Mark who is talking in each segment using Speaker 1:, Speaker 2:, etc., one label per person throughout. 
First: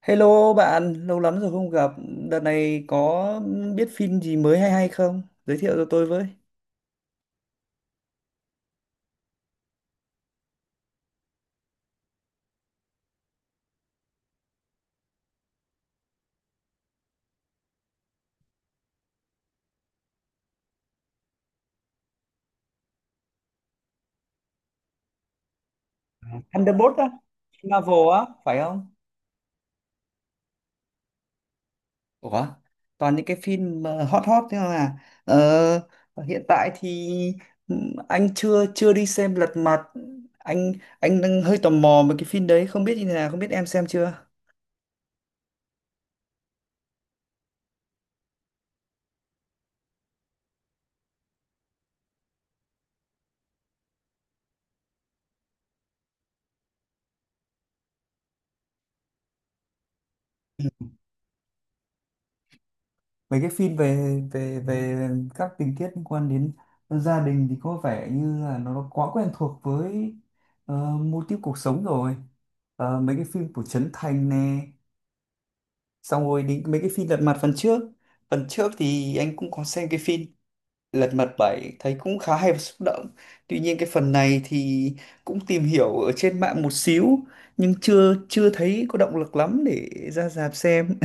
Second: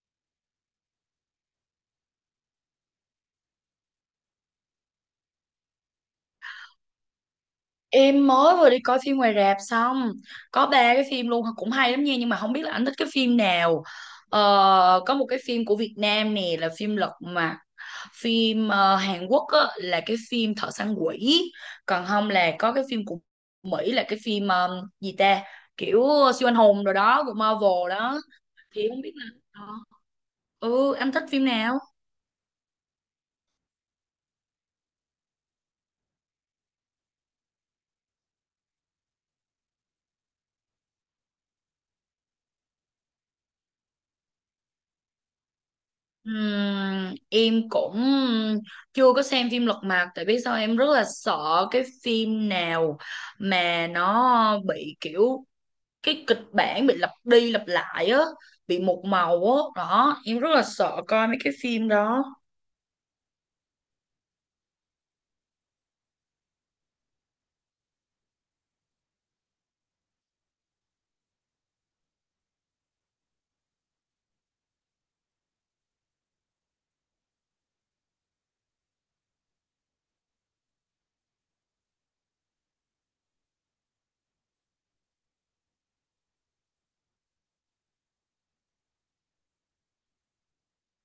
Speaker 1: Hello bạn, lâu lắm rồi không gặp. Đợt này có biết phim gì mới hay hay không? Giới thiệu cho tôi với.
Speaker 2: Em mới vừa đi coi phim ngoài rạp xong. Có ba cái phim luôn. Cũng hay lắm nha. Nhưng mà không biết là anh thích cái phim nào. ờ, Có một cái phim của Việt Nam nè. Là phim Lật Mặt. Phim Hàn Quốc á, là cái phim Thợ săn quỷ. Còn không là có cái phim của Mỹ. Là cái phim gì ta. Kiểu siêu anh hùng rồi
Speaker 1: Thunderbolt á,
Speaker 2: đó. Của
Speaker 1: phim
Speaker 2: Marvel
Speaker 1: Marvel
Speaker 2: đó.
Speaker 1: á, phải
Speaker 2: Thì
Speaker 1: không?
Speaker 2: không biết là, ờ, ừ anh thích phim nào.
Speaker 1: Ủa, toàn những cái phim hot hot thế mà. Hiện tại thì anh chưa chưa đi xem Lật Mặt. Anh anh đang hơi tò mò về cái phim đấy, không biết như thế nào, không biết em xem chưa?
Speaker 2: Em cũng chưa có xem phim Lật Mặt. Tại biết sao em rất là sợ cái phim nào mà nó bị kiểu cái kịch bản bị lặp đi lặp lại á, bị một màu á đó, em rất là sợ coi mấy cái phim đó.
Speaker 1: Mấy cái phim về về về các tình tiết liên quan đến gia đình thì có vẻ như là nó quá quen thuộc với mô típ cuộc sống rồi. Ờ, mấy cái phim của Trấn Thành nè, xong rồi đến mấy cái phim Lật Mặt phần trước. Phần trước thì anh cũng có xem cái phim Lật Mặt bảy, thấy cũng khá hay và xúc động. Tuy nhiên cái phần này thì cũng tìm hiểu ở trên mạng một xíu, nhưng chưa chưa thấy có động lực lắm để ra rạp xem.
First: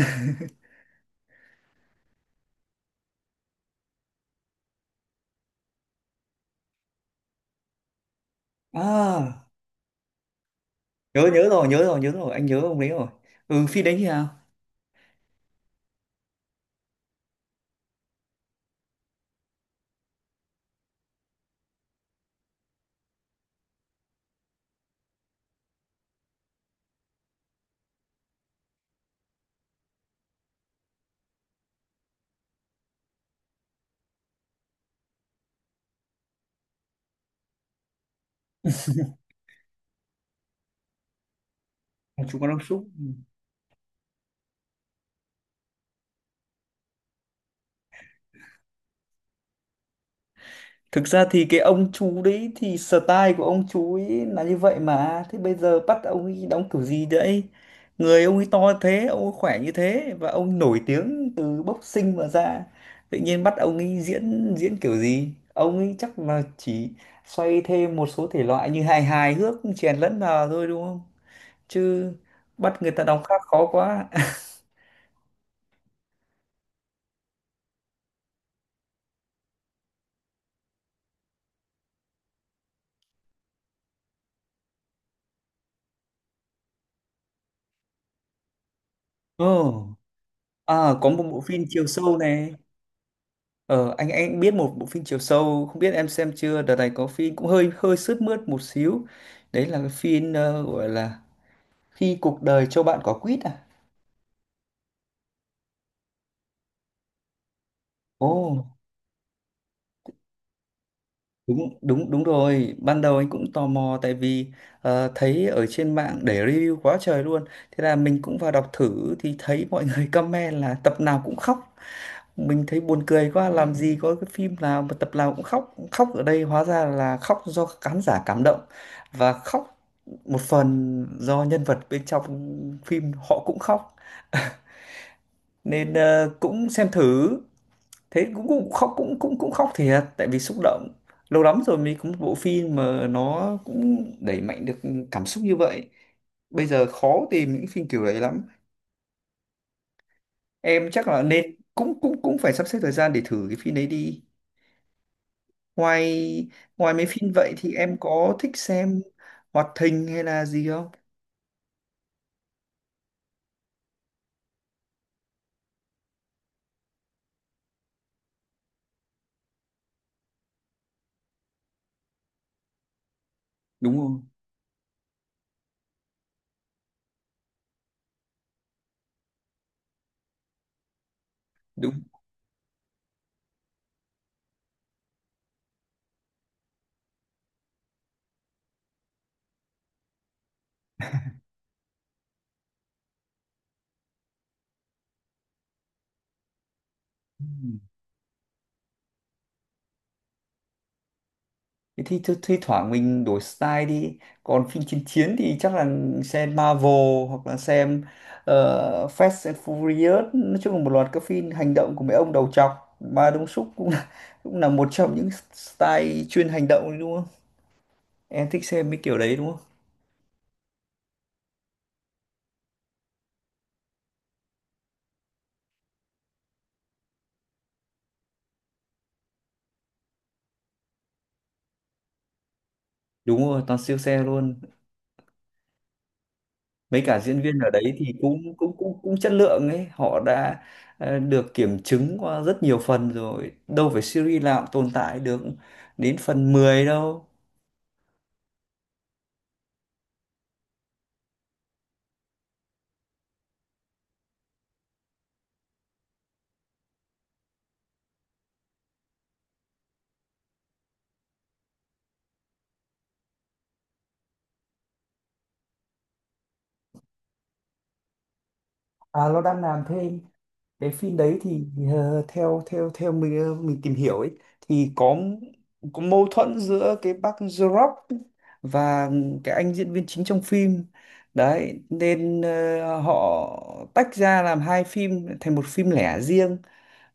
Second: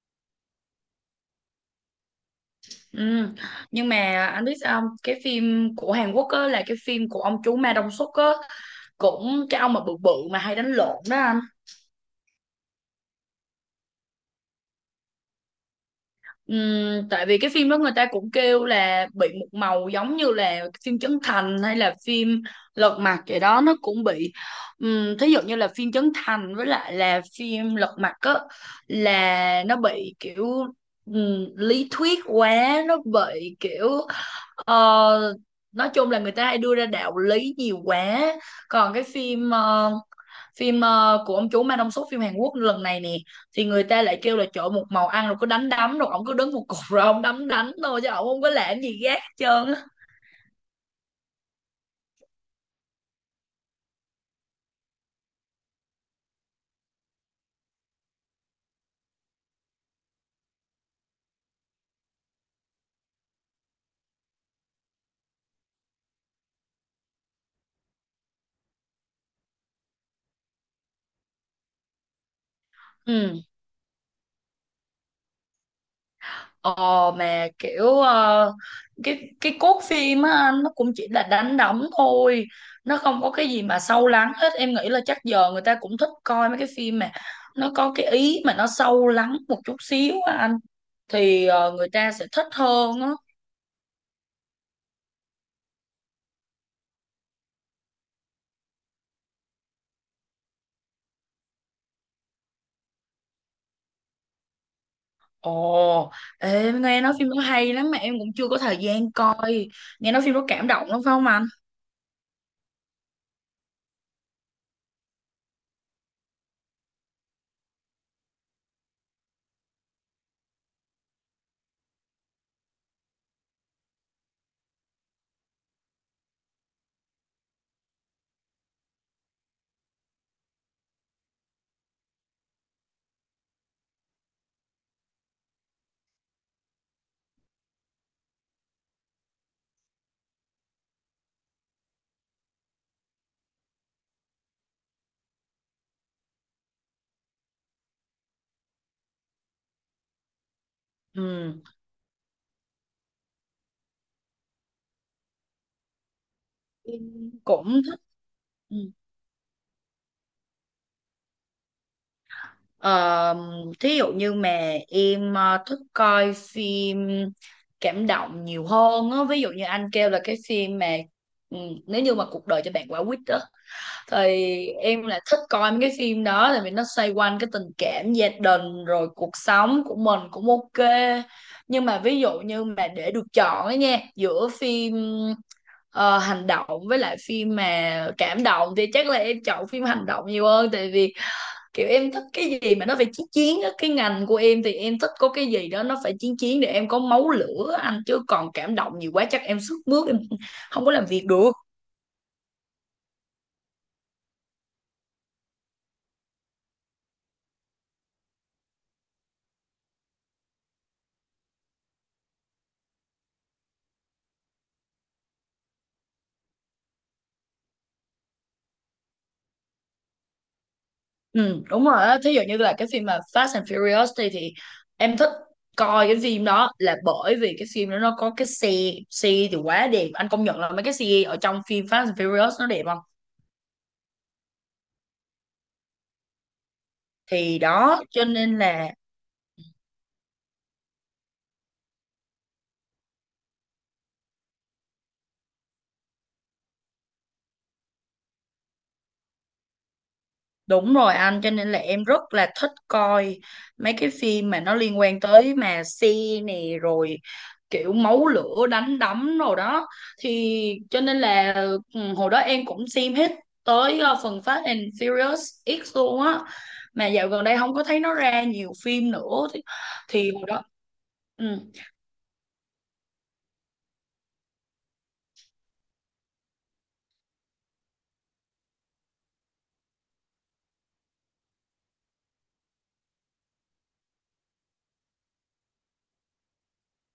Speaker 2: Ừm, nhưng mà anh biết sao không? Cái phim của Hàn Quốc á là cái phim của ông chú Ma Đông Xuất á, cũng
Speaker 1: À,
Speaker 2: cái ông mà bự bự mà hay đánh lộn đó
Speaker 1: nhớ
Speaker 2: anh.
Speaker 1: nhớ rồi, nhớ rồi, anh nhớ ông đấy rồi. Ừ, phim đấy như nào?
Speaker 2: Tại vì cái phim đó người ta cũng kêu là bị một màu giống như là phim Trấn Thành hay là phim Lật Mặt vậy đó, nó cũng bị, thí dụ như là phim Trấn Thành với lại là phim Lật Mặt á, là nó bị kiểu lý thuyết quá, nó bị kiểu ờ, nói chung là người ta hay đưa ra đạo lý nhiều quá. Còn cái phim phim của ông chú Ma Đông Xuất, phim
Speaker 1: Ông
Speaker 2: Hàn
Speaker 1: chú có
Speaker 2: Quốc
Speaker 1: ông
Speaker 2: lần
Speaker 1: súc.
Speaker 2: này
Speaker 1: Ừ.
Speaker 2: nè, thì người ta lại kêu là trời ơi, một màu ăn rồi cứ đánh đấm, rồi ổng cứ đứng một cục rồi ổng đấm đánh thôi chứ ổng không có làm gì gác hết trơn á.
Speaker 1: Thực ra thì cái ông chú đấy thì style của ông chú ấy là như vậy mà, thế bây giờ bắt ông ấy đóng kiểu gì đấy? Người ông ấy to thế, ông ấy khỏe như thế và ông nổi tiếng từ boxing mà ra. Tự nhiên bắt ông ấy diễn diễn kiểu gì? Ông ấy chắc là chỉ xoay thêm một số thể loại như hài hài hước chèn lẫn vào thôi, đúng không? Chứ bắt người ta đóng
Speaker 2: Ừ.
Speaker 1: khác khó quá.
Speaker 2: ờ mà kiểu cái cốt phim á anh, nó cũng chỉ là đánh đấm thôi. Nó không có cái gì mà sâu lắng hết. Em nghĩ là chắc giờ người ta cũng thích coi mấy cái phim mà nó có cái ý mà nó sâu lắng một chút
Speaker 1: Ồ,
Speaker 2: xíu á anh,
Speaker 1: à, có một bộ
Speaker 2: thì
Speaker 1: phim chiều
Speaker 2: người ta
Speaker 1: sâu
Speaker 2: sẽ thích
Speaker 1: này.
Speaker 2: hơn á.
Speaker 1: Ờ, anh biết một bộ phim chiều sâu, không biết em xem chưa? Đợt này có phim cũng hơi hơi sướt mướt một xíu. Đấy là cái phim gọi là Khi cuộc đời cho bạn quả quýt à?
Speaker 2: Ồ, ê, em nghe nói phim đó hay lắm mà em cũng chưa có
Speaker 1: Ồ.
Speaker 2: thời gian coi. Nghe nói phim đó cảm động lắm phải không anh?
Speaker 1: Đúng đúng đúng rồi, ban đầu anh cũng tò mò tại vì thấy ở trên mạng để review quá trời luôn. Thế là mình cũng vào đọc thử thì thấy mọi người comment là tập nào cũng khóc. Mình thấy buồn cười quá, làm gì có cái phim nào mà tập nào cũng khóc. Khóc ở đây hóa ra là khóc do khán giả cảm động, và khóc một phần do nhân vật bên trong phim họ cũng khóc. Nên cũng xem thử, thế cũng cũng khóc, cũng cũng cũng khóc thiệt tại vì xúc động. Lâu lắm rồi mới có một bộ phim mà nó cũng đẩy mạnh được cảm xúc như vậy. Bây giờ khó tìm những phim kiểu đấy lắm, em chắc là nên
Speaker 2: Ừ,
Speaker 1: cũng cũng cũng phải sắp xếp thời gian để thử cái phim đấy đi. Ngoài ngoài mấy phim
Speaker 2: em
Speaker 1: vậy thì
Speaker 2: cũng
Speaker 1: em
Speaker 2: thích.
Speaker 1: có thích
Speaker 2: Ừ.
Speaker 1: xem hoạt hình hay là gì không?
Speaker 2: Ờ, thí dụ như mà em thích coi phim cảm động nhiều hơn á. Ví dụ như anh kêu là cái phim mà, ừ, nếu như mà cuộc đời cho bạn quả quýt đó.
Speaker 1: Đúng không?
Speaker 2: Thì em lại thích coi mấy cái phim đó tại vì nó xoay quanh cái tình cảm gia đình rồi cuộc sống của mình cũng ok. Nhưng mà ví dụ như mà để được chọn ấy nha, giữa phim hành động với lại phim mà cảm động, thì chắc là em chọn phim hành động nhiều hơn, tại vì kiểu em thích cái gì mà nó phải chiến chiến á. Cái ngành của em thì em thích có cái gì đó nó phải chiến chiến để em có máu lửa
Speaker 1: Đúng.
Speaker 2: anh, chứ còn cảm động nhiều quá chắc em sức mướt em không có làm việc được.
Speaker 1: Thế thì thi thoảng mình đổi style đi. Còn phim chiến chiến thì chắc là xem Marvel hoặc là xem Fast and Furious, nói chung là một loạt các phim hành động của mấy ông đầu trọc. Ma Đông Súc cũng là một trong những style chuyên hành động đấy, đúng không? Em thích xem mấy kiểu đấy đúng không?
Speaker 2: Ừ, đúng rồi á. Thí dụ như là cái phim mà Fast and Furious, thì em thích coi cái phim đó là bởi vì cái phim đó nó có cái xe. Xe thì quá đẹp, anh công nhận là mấy cái xe ở trong phim Fast and Furious nó đẹp không.
Speaker 1: Đúng rồi, toàn siêu xe luôn. Mấy cả diễn viên
Speaker 2: Thì
Speaker 1: ở đấy
Speaker 2: đó
Speaker 1: thì
Speaker 2: cho
Speaker 1: cũng
Speaker 2: nên
Speaker 1: cũng
Speaker 2: là,
Speaker 1: cũng cũng chất lượng ấy, họ đã được kiểm chứng qua rất nhiều phần rồi, đâu phải series nào cũng tồn tại được đến phần 10 đâu.
Speaker 2: đúng rồi anh, cho nên là em rất là thích coi mấy cái phim mà nó liên quan tới mà xe nè rồi kiểu máu lửa đánh đấm rồi đó. Thì cho nên là, hồi đó em cũng xem hết tới phần Fast and Furious X luôn á. Mà dạo gần đây không có thấy nó ra nhiều phim
Speaker 1: À, nó
Speaker 2: nữa
Speaker 1: đang
Speaker 2: thì,
Speaker 1: làm thêm
Speaker 2: hồi đó.
Speaker 1: cái phim đấy
Speaker 2: Ừ.
Speaker 1: thì ờ, theo theo theo mình, mình tìm hiểu ấy thì có mâu thuẫn giữa cái bác Jorop và cái anh diễn viên chính trong phim đấy, nên họ tách ra làm hai phim thành một phim lẻ riêng.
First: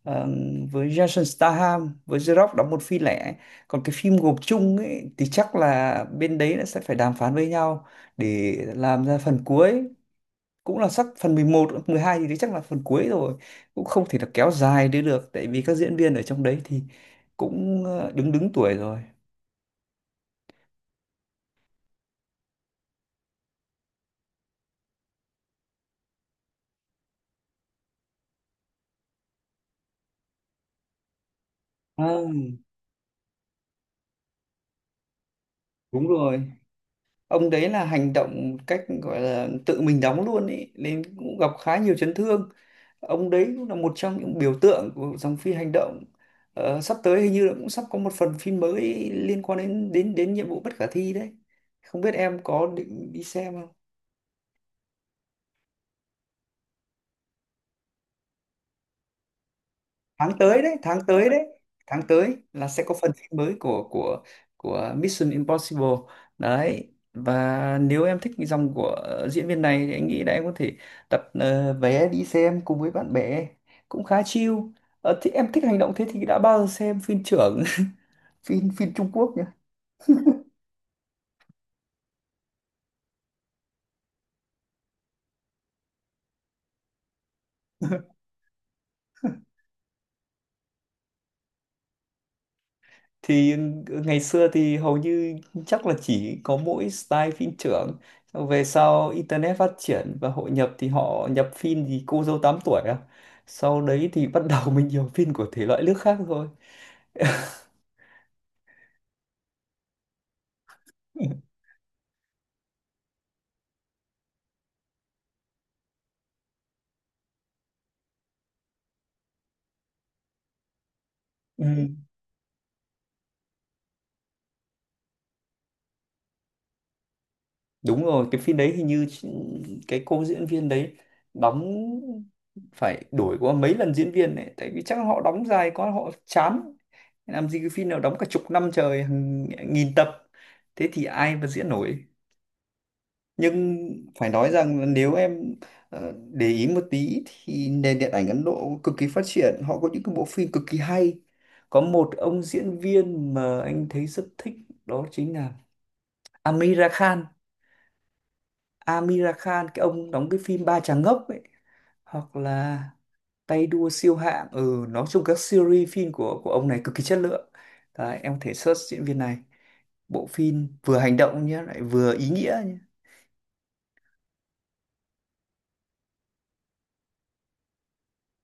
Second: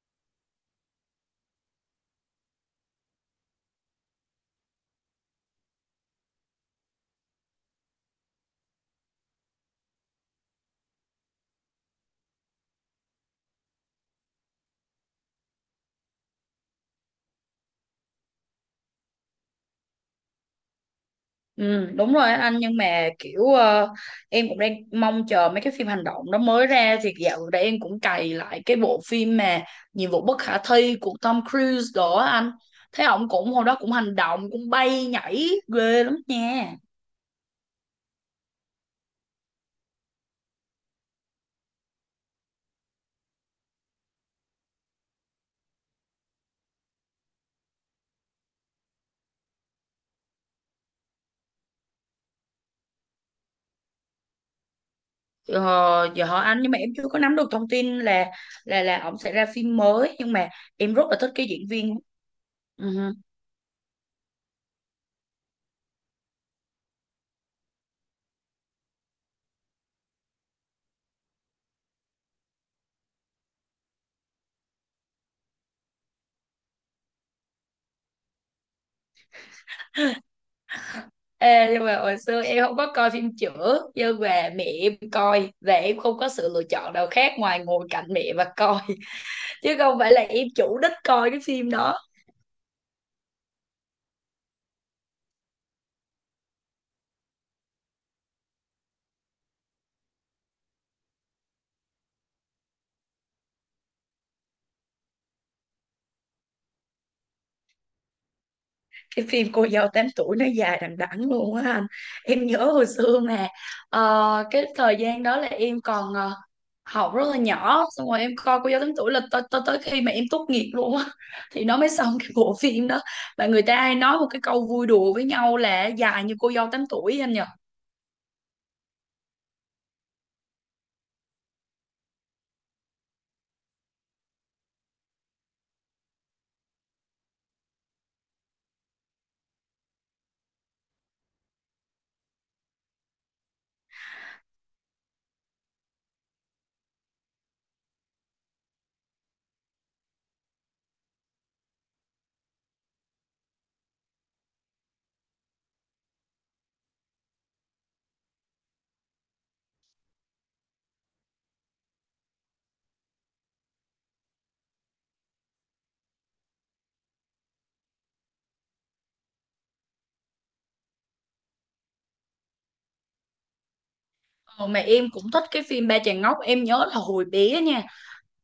Speaker 1: Ờ, với Jason Statham với Jorop đóng một phim lẻ, còn cái phim gộp chung ấy thì chắc là bên đấy nó sẽ phải đàm phán với nhau để làm ra phần cuối. Cũng là sắp phần mười một mười hai, thì đấy chắc là phần cuối rồi, cũng không thể là kéo dài đi được tại vì các diễn viên ở trong đấy thì cũng ờ, đứng đứng tuổi rồi.
Speaker 2: Ừ, đúng rồi á anh. Nhưng mà kiểu em cũng đang mong chờ mấy cái phim hành động nó mới ra. Thì dạo gần đây em cũng cày lại cái bộ phim mà nhiệm vụ bất khả thi của Tom Cruise
Speaker 1: À,
Speaker 2: đó á anh, thấy ổng cũng hồi đó cũng hành động cũng bay nhảy ghê
Speaker 1: đúng
Speaker 2: lắm
Speaker 1: rồi,
Speaker 2: nha.
Speaker 1: ông đấy là hành động một cách gọi là tự mình đóng luôn ý, nên cũng gặp khá nhiều chấn thương. Ông đấy cũng là một trong những biểu tượng của dòng phim hành động. Ờ, sắp tới hình như là cũng sắp có một phần phim mới liên quan đến đến đến nhiệm vụ bất khả thi đấy, không biết em có định đi xem.
Speaker 2: ờ, Giờ hỏi anh nhưng mà em chưa có nắm được thông tin là ổng sẽ ra phim mới, nhưng
Speaker 1: tháng
Speaker 2: mà
Speaker 1: tới đấy
Speaker 2: em
Speaker 1: tháng
Speaker 2: rất là
Speaker 1: tới
Speaker 2: thích
Speaker 1: đấy,
Speaker 2: cái diễn viên.
Speaker 1: tháng tới là sẽ có phần
Speaker 2: Ừ.
Speaker 1: phim mới của Mission Impossible đấy. Và nếu em thích cái dòng của diễn viên này thì anh nghĩ là em có thể đặt vé đi xem cùng với bạn bè, cũng khá chill. Ờ, thì em thích hành động, thế thì đã bao giờ xem phim trưởng phim phim Trung Quốc nhỉ?
Speaker 2: Ê, nhưng mà hồi xưa em không có coi phim chữa, nhưng mà mẹ em coi và em không có sự lựa chọn nào khác ngoài ngồi cạnh mẹ và coi, chứ không phải là em chủ đích coi cái phim đó.
Speaker 1: Thì ngày xưa thì hầu như chắc là chỉ có mỗi style phim trưởng. Xong về sau internet phát triển và hội nhập thì họ nhập phim gì cô dâu 8 tuổi à, sau đấy thì bắt đầu mình nhiều phim của thể loại nước khác thôi.
Speaker 2: Cái phim cô dâu tám tuổi nó dài đằng đẵng luôn á anh. Em nhớ hồi xưa mà cái thời gian đó là em còn học rất là nhỏ, xong rồi em coi cô dâu tám tuổi là tới tới tới khi mà em tốt nghiệp luôn á thì
Speaker 1: Ừ,
Speaker 2: nó mới xong cái bộ phim đó. Và người ta hay nói một cái câu vui đùa với nhau là dài như cô dâu tám tuổi anh nhỉ?
Speaker 1: đúng rồi, cái phim đấy hình như chị- cái cô diễn viên đấy đóng phải đổi qua mấy lần diễn viên đấy tại vì chắc họ đóng dài quá họ chán. Làm gì cái phim nào đóng cả chục năm trời, hàng nghìn tập, thế thì ai mà diễn nổi. Nhưng phải nói rằng nếu em để ý một tí thì nền điện ảnh Ấn Độ cực kỳ phát triển, họ có những cái bộ phim cực kỳ hay. Có một ông diễn viên mà anh thấy rất thích, đó chính là Amira Khan. Amira Khan, cái ông đóng cái phim Ba Chàng Ngốc ấy, hoặc là Tay Đua Siêu Hạng. Ừ, nói chung các series phim của ông này cực kỳ chất lượng. Đấy, em có thể search diễn viên này, bộ phim vừa hành động nhé, lại vừa ý nghĩa nhé.
Speaker 2: Ờ, mà em cũng thích cái phim Ba Chàng Ngốc. Em nhớ là hồi bé nha,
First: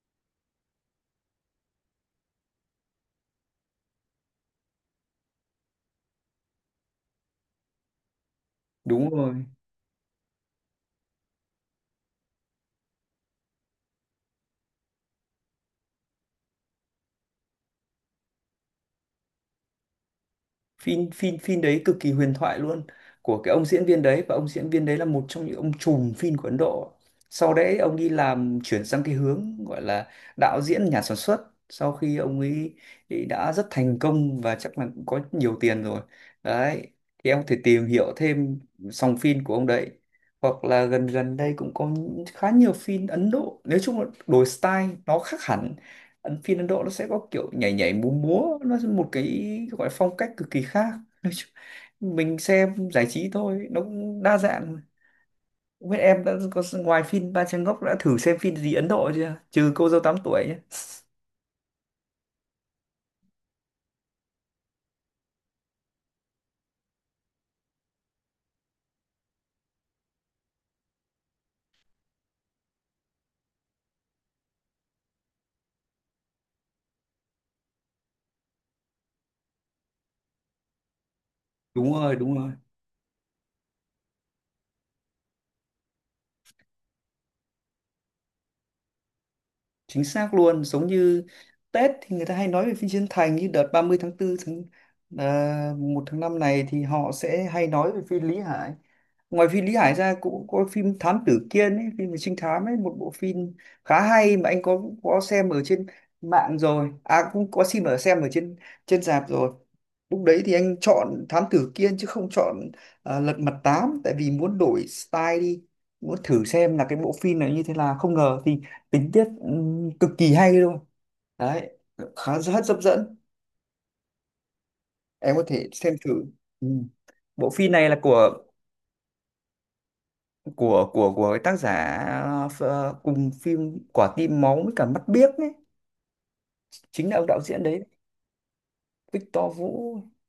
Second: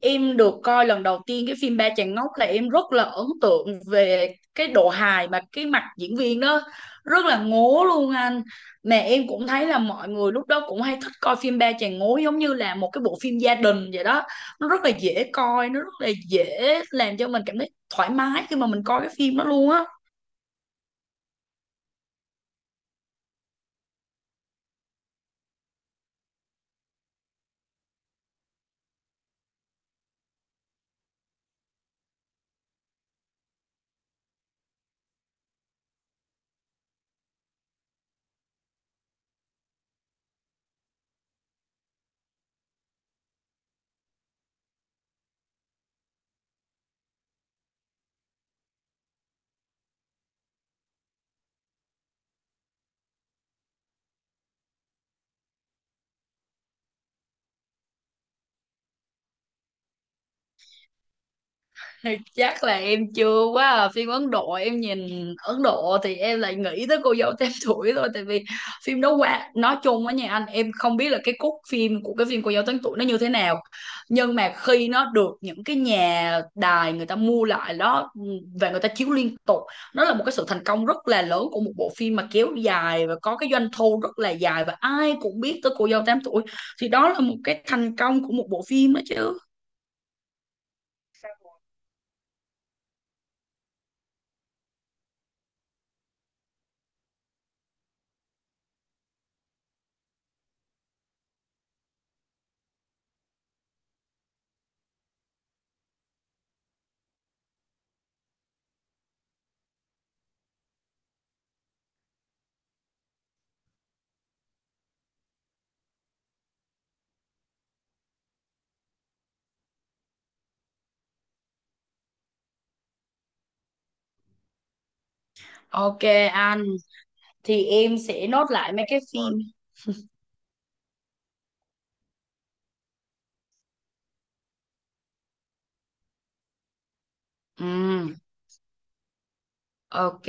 Speaker 2: em được coi lần đầu tiên cái phim Ba Chàng Ngốc là em rất là ấn tượng về cái độ hài, mà cái mặt diễn viên đó rất là ngố luôn anh. Mà
Speaker 1: Đúng
Speaker 2: em
Speaker 1: rồi,
Speaker 2: cũng thấy là mọi người lúc đó cũng hay thích coi phim Ba Chàng Ngố giống như là một cái bộ phim gia đình vậy đó. Nó rất là dễ coi, nó rất là dễ làm cho mình cảm thấy thoải mái khi mà mình coi cái phim đó luôn á.
Speaker 1: phim phim phim đấy cực kỳ huyền thoại luôn, của cái ông diễn viên đấy. Và ông diễn viên đấy là một trong những ông trùm phim của Ấn Độ. Sau đấy ông đi làm chuyển sang cái hướng gọi là đạo diễn, nhà sản xuất, sau khi ông ấy ấy đã rất thành công và chắc là cũng có nhiều tiền rồi. Đấy, thì em có thể tìm hiểu thêm dòng phim của ông đấy, hoặc là gần gần đây cũng có khá nhiều phim Ấn Độ. Nói chung là đổi style nó khác hẳn. Ấn, phim Ấn Độ nó sẽ có kiểu nhảy nhảy múa múa nó là một cái gọi là phong cách cực kỳ khác. Nói chung, mình xem giải trí thôi, nó cũng đa dạng. Không biết em đã có ngoài phim Ba Trang Ngốc đã thử xem phim gì Ấn Độ chưa, trừ cô dâu 8 tuổi nhé.
Speaker 2: Chắc là em chưa quá à. Phim Ấn Độ, em nhìn Ấn Độ thì em lại nghĩ tới cô dâu tám tuổi thôi, tại vì phim đó qua nói chung á nha anh. Em không biết là cái cốt phim của cái phim cô dâu tám tuổi nó như thế nào, nhưng mà khi nó được những cái nhà đài người ta mua lại đó, và người ta chiếu liên tục, nó là một cái sự thành công rất là lớn của một
Speaker 1: Đúng
Speaker 2: bộ
Speaker 1: rồi
Speaker 2: phim mà
Speaker 1: đúng
Speaker 2: kéo
Speaker 1: rồi
Speaker 2: dài và có cái doanh thu rất là dài, và ai cũng biết tới cô dâu tám tuổi. Thì đó là một cái thành công của một bộ phim đó chứ.
Speaker 1: chính xác luôn. Giống như Tết thì người ta hay nói về phim Chiến Thành, như đợt 30 tháng tư, 1 tháng 5 này thì họ sẽ hay nói về phim Lý Hải. Ngoài phim Lý Hải ra cũng có phim Thám Tử Kiên ấy, phim về trinh thám ấy, một bộ phim khá hay mà anh có xem ở trên mạng rồi, à cũng có xem ở trên trên rạp rồi. Lúc đấy thì anh chọn Thám Tử Kiên chứ không chọn, à, Lật Mặt Tám, tại vì muốn đổi style đi, muốn thử xem là cái bộ phim này như thế nào. Không ngờ thì tình tiết cực kỳ hay luôn. Đấy, khá rất hấp dẫn, em có thể xem
Speaker 2: Ok
Speaker 1: thử.
Speaker 2: anh,
Speaker 1: Ừ, bộ
Speaker 2: thì
Speaker 1: phim này là
Speaker 2: em sẽ
Speaker 1: của
Speaker 2: nốt lại mấy cái phim.
Speaker 1: của của của cái tác giả cùng phim Quả tim máu với cả Mắt biếc ấy, chính là ông đạo diễn đấy,
Speaker 2: Ừm,
Speaker 1: Victor Vũ.
Speaker 2: ok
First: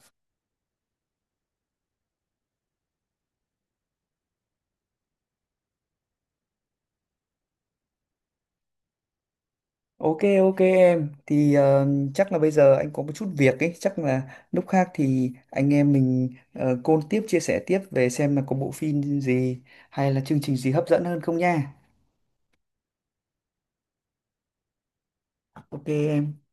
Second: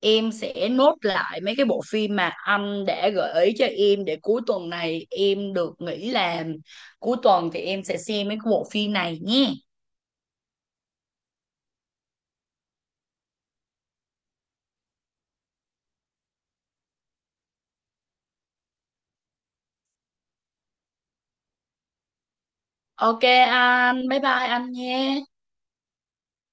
Speaker 2: em sẽ nốt lại mấy cái bộ phim mà anh đã gợi ý cho em, để cuối tuần này em được nghỉ làm, cuối tuần thì em sẽ xem mấy cái bộ phim này nhé.
Speaker 1: Ok, ok, em thì chắc là bây giờ anh có một chút việc ấy, chắc là lúc khác thì anh em mình call tiếp, chia sẻ tiếp về xem là có bộ phim gì hay là chương trình gì hấp dẫn hơn không nha.
Speaker 2: Ok anh bye bye anh nhé.
Speaker 1: Ok em.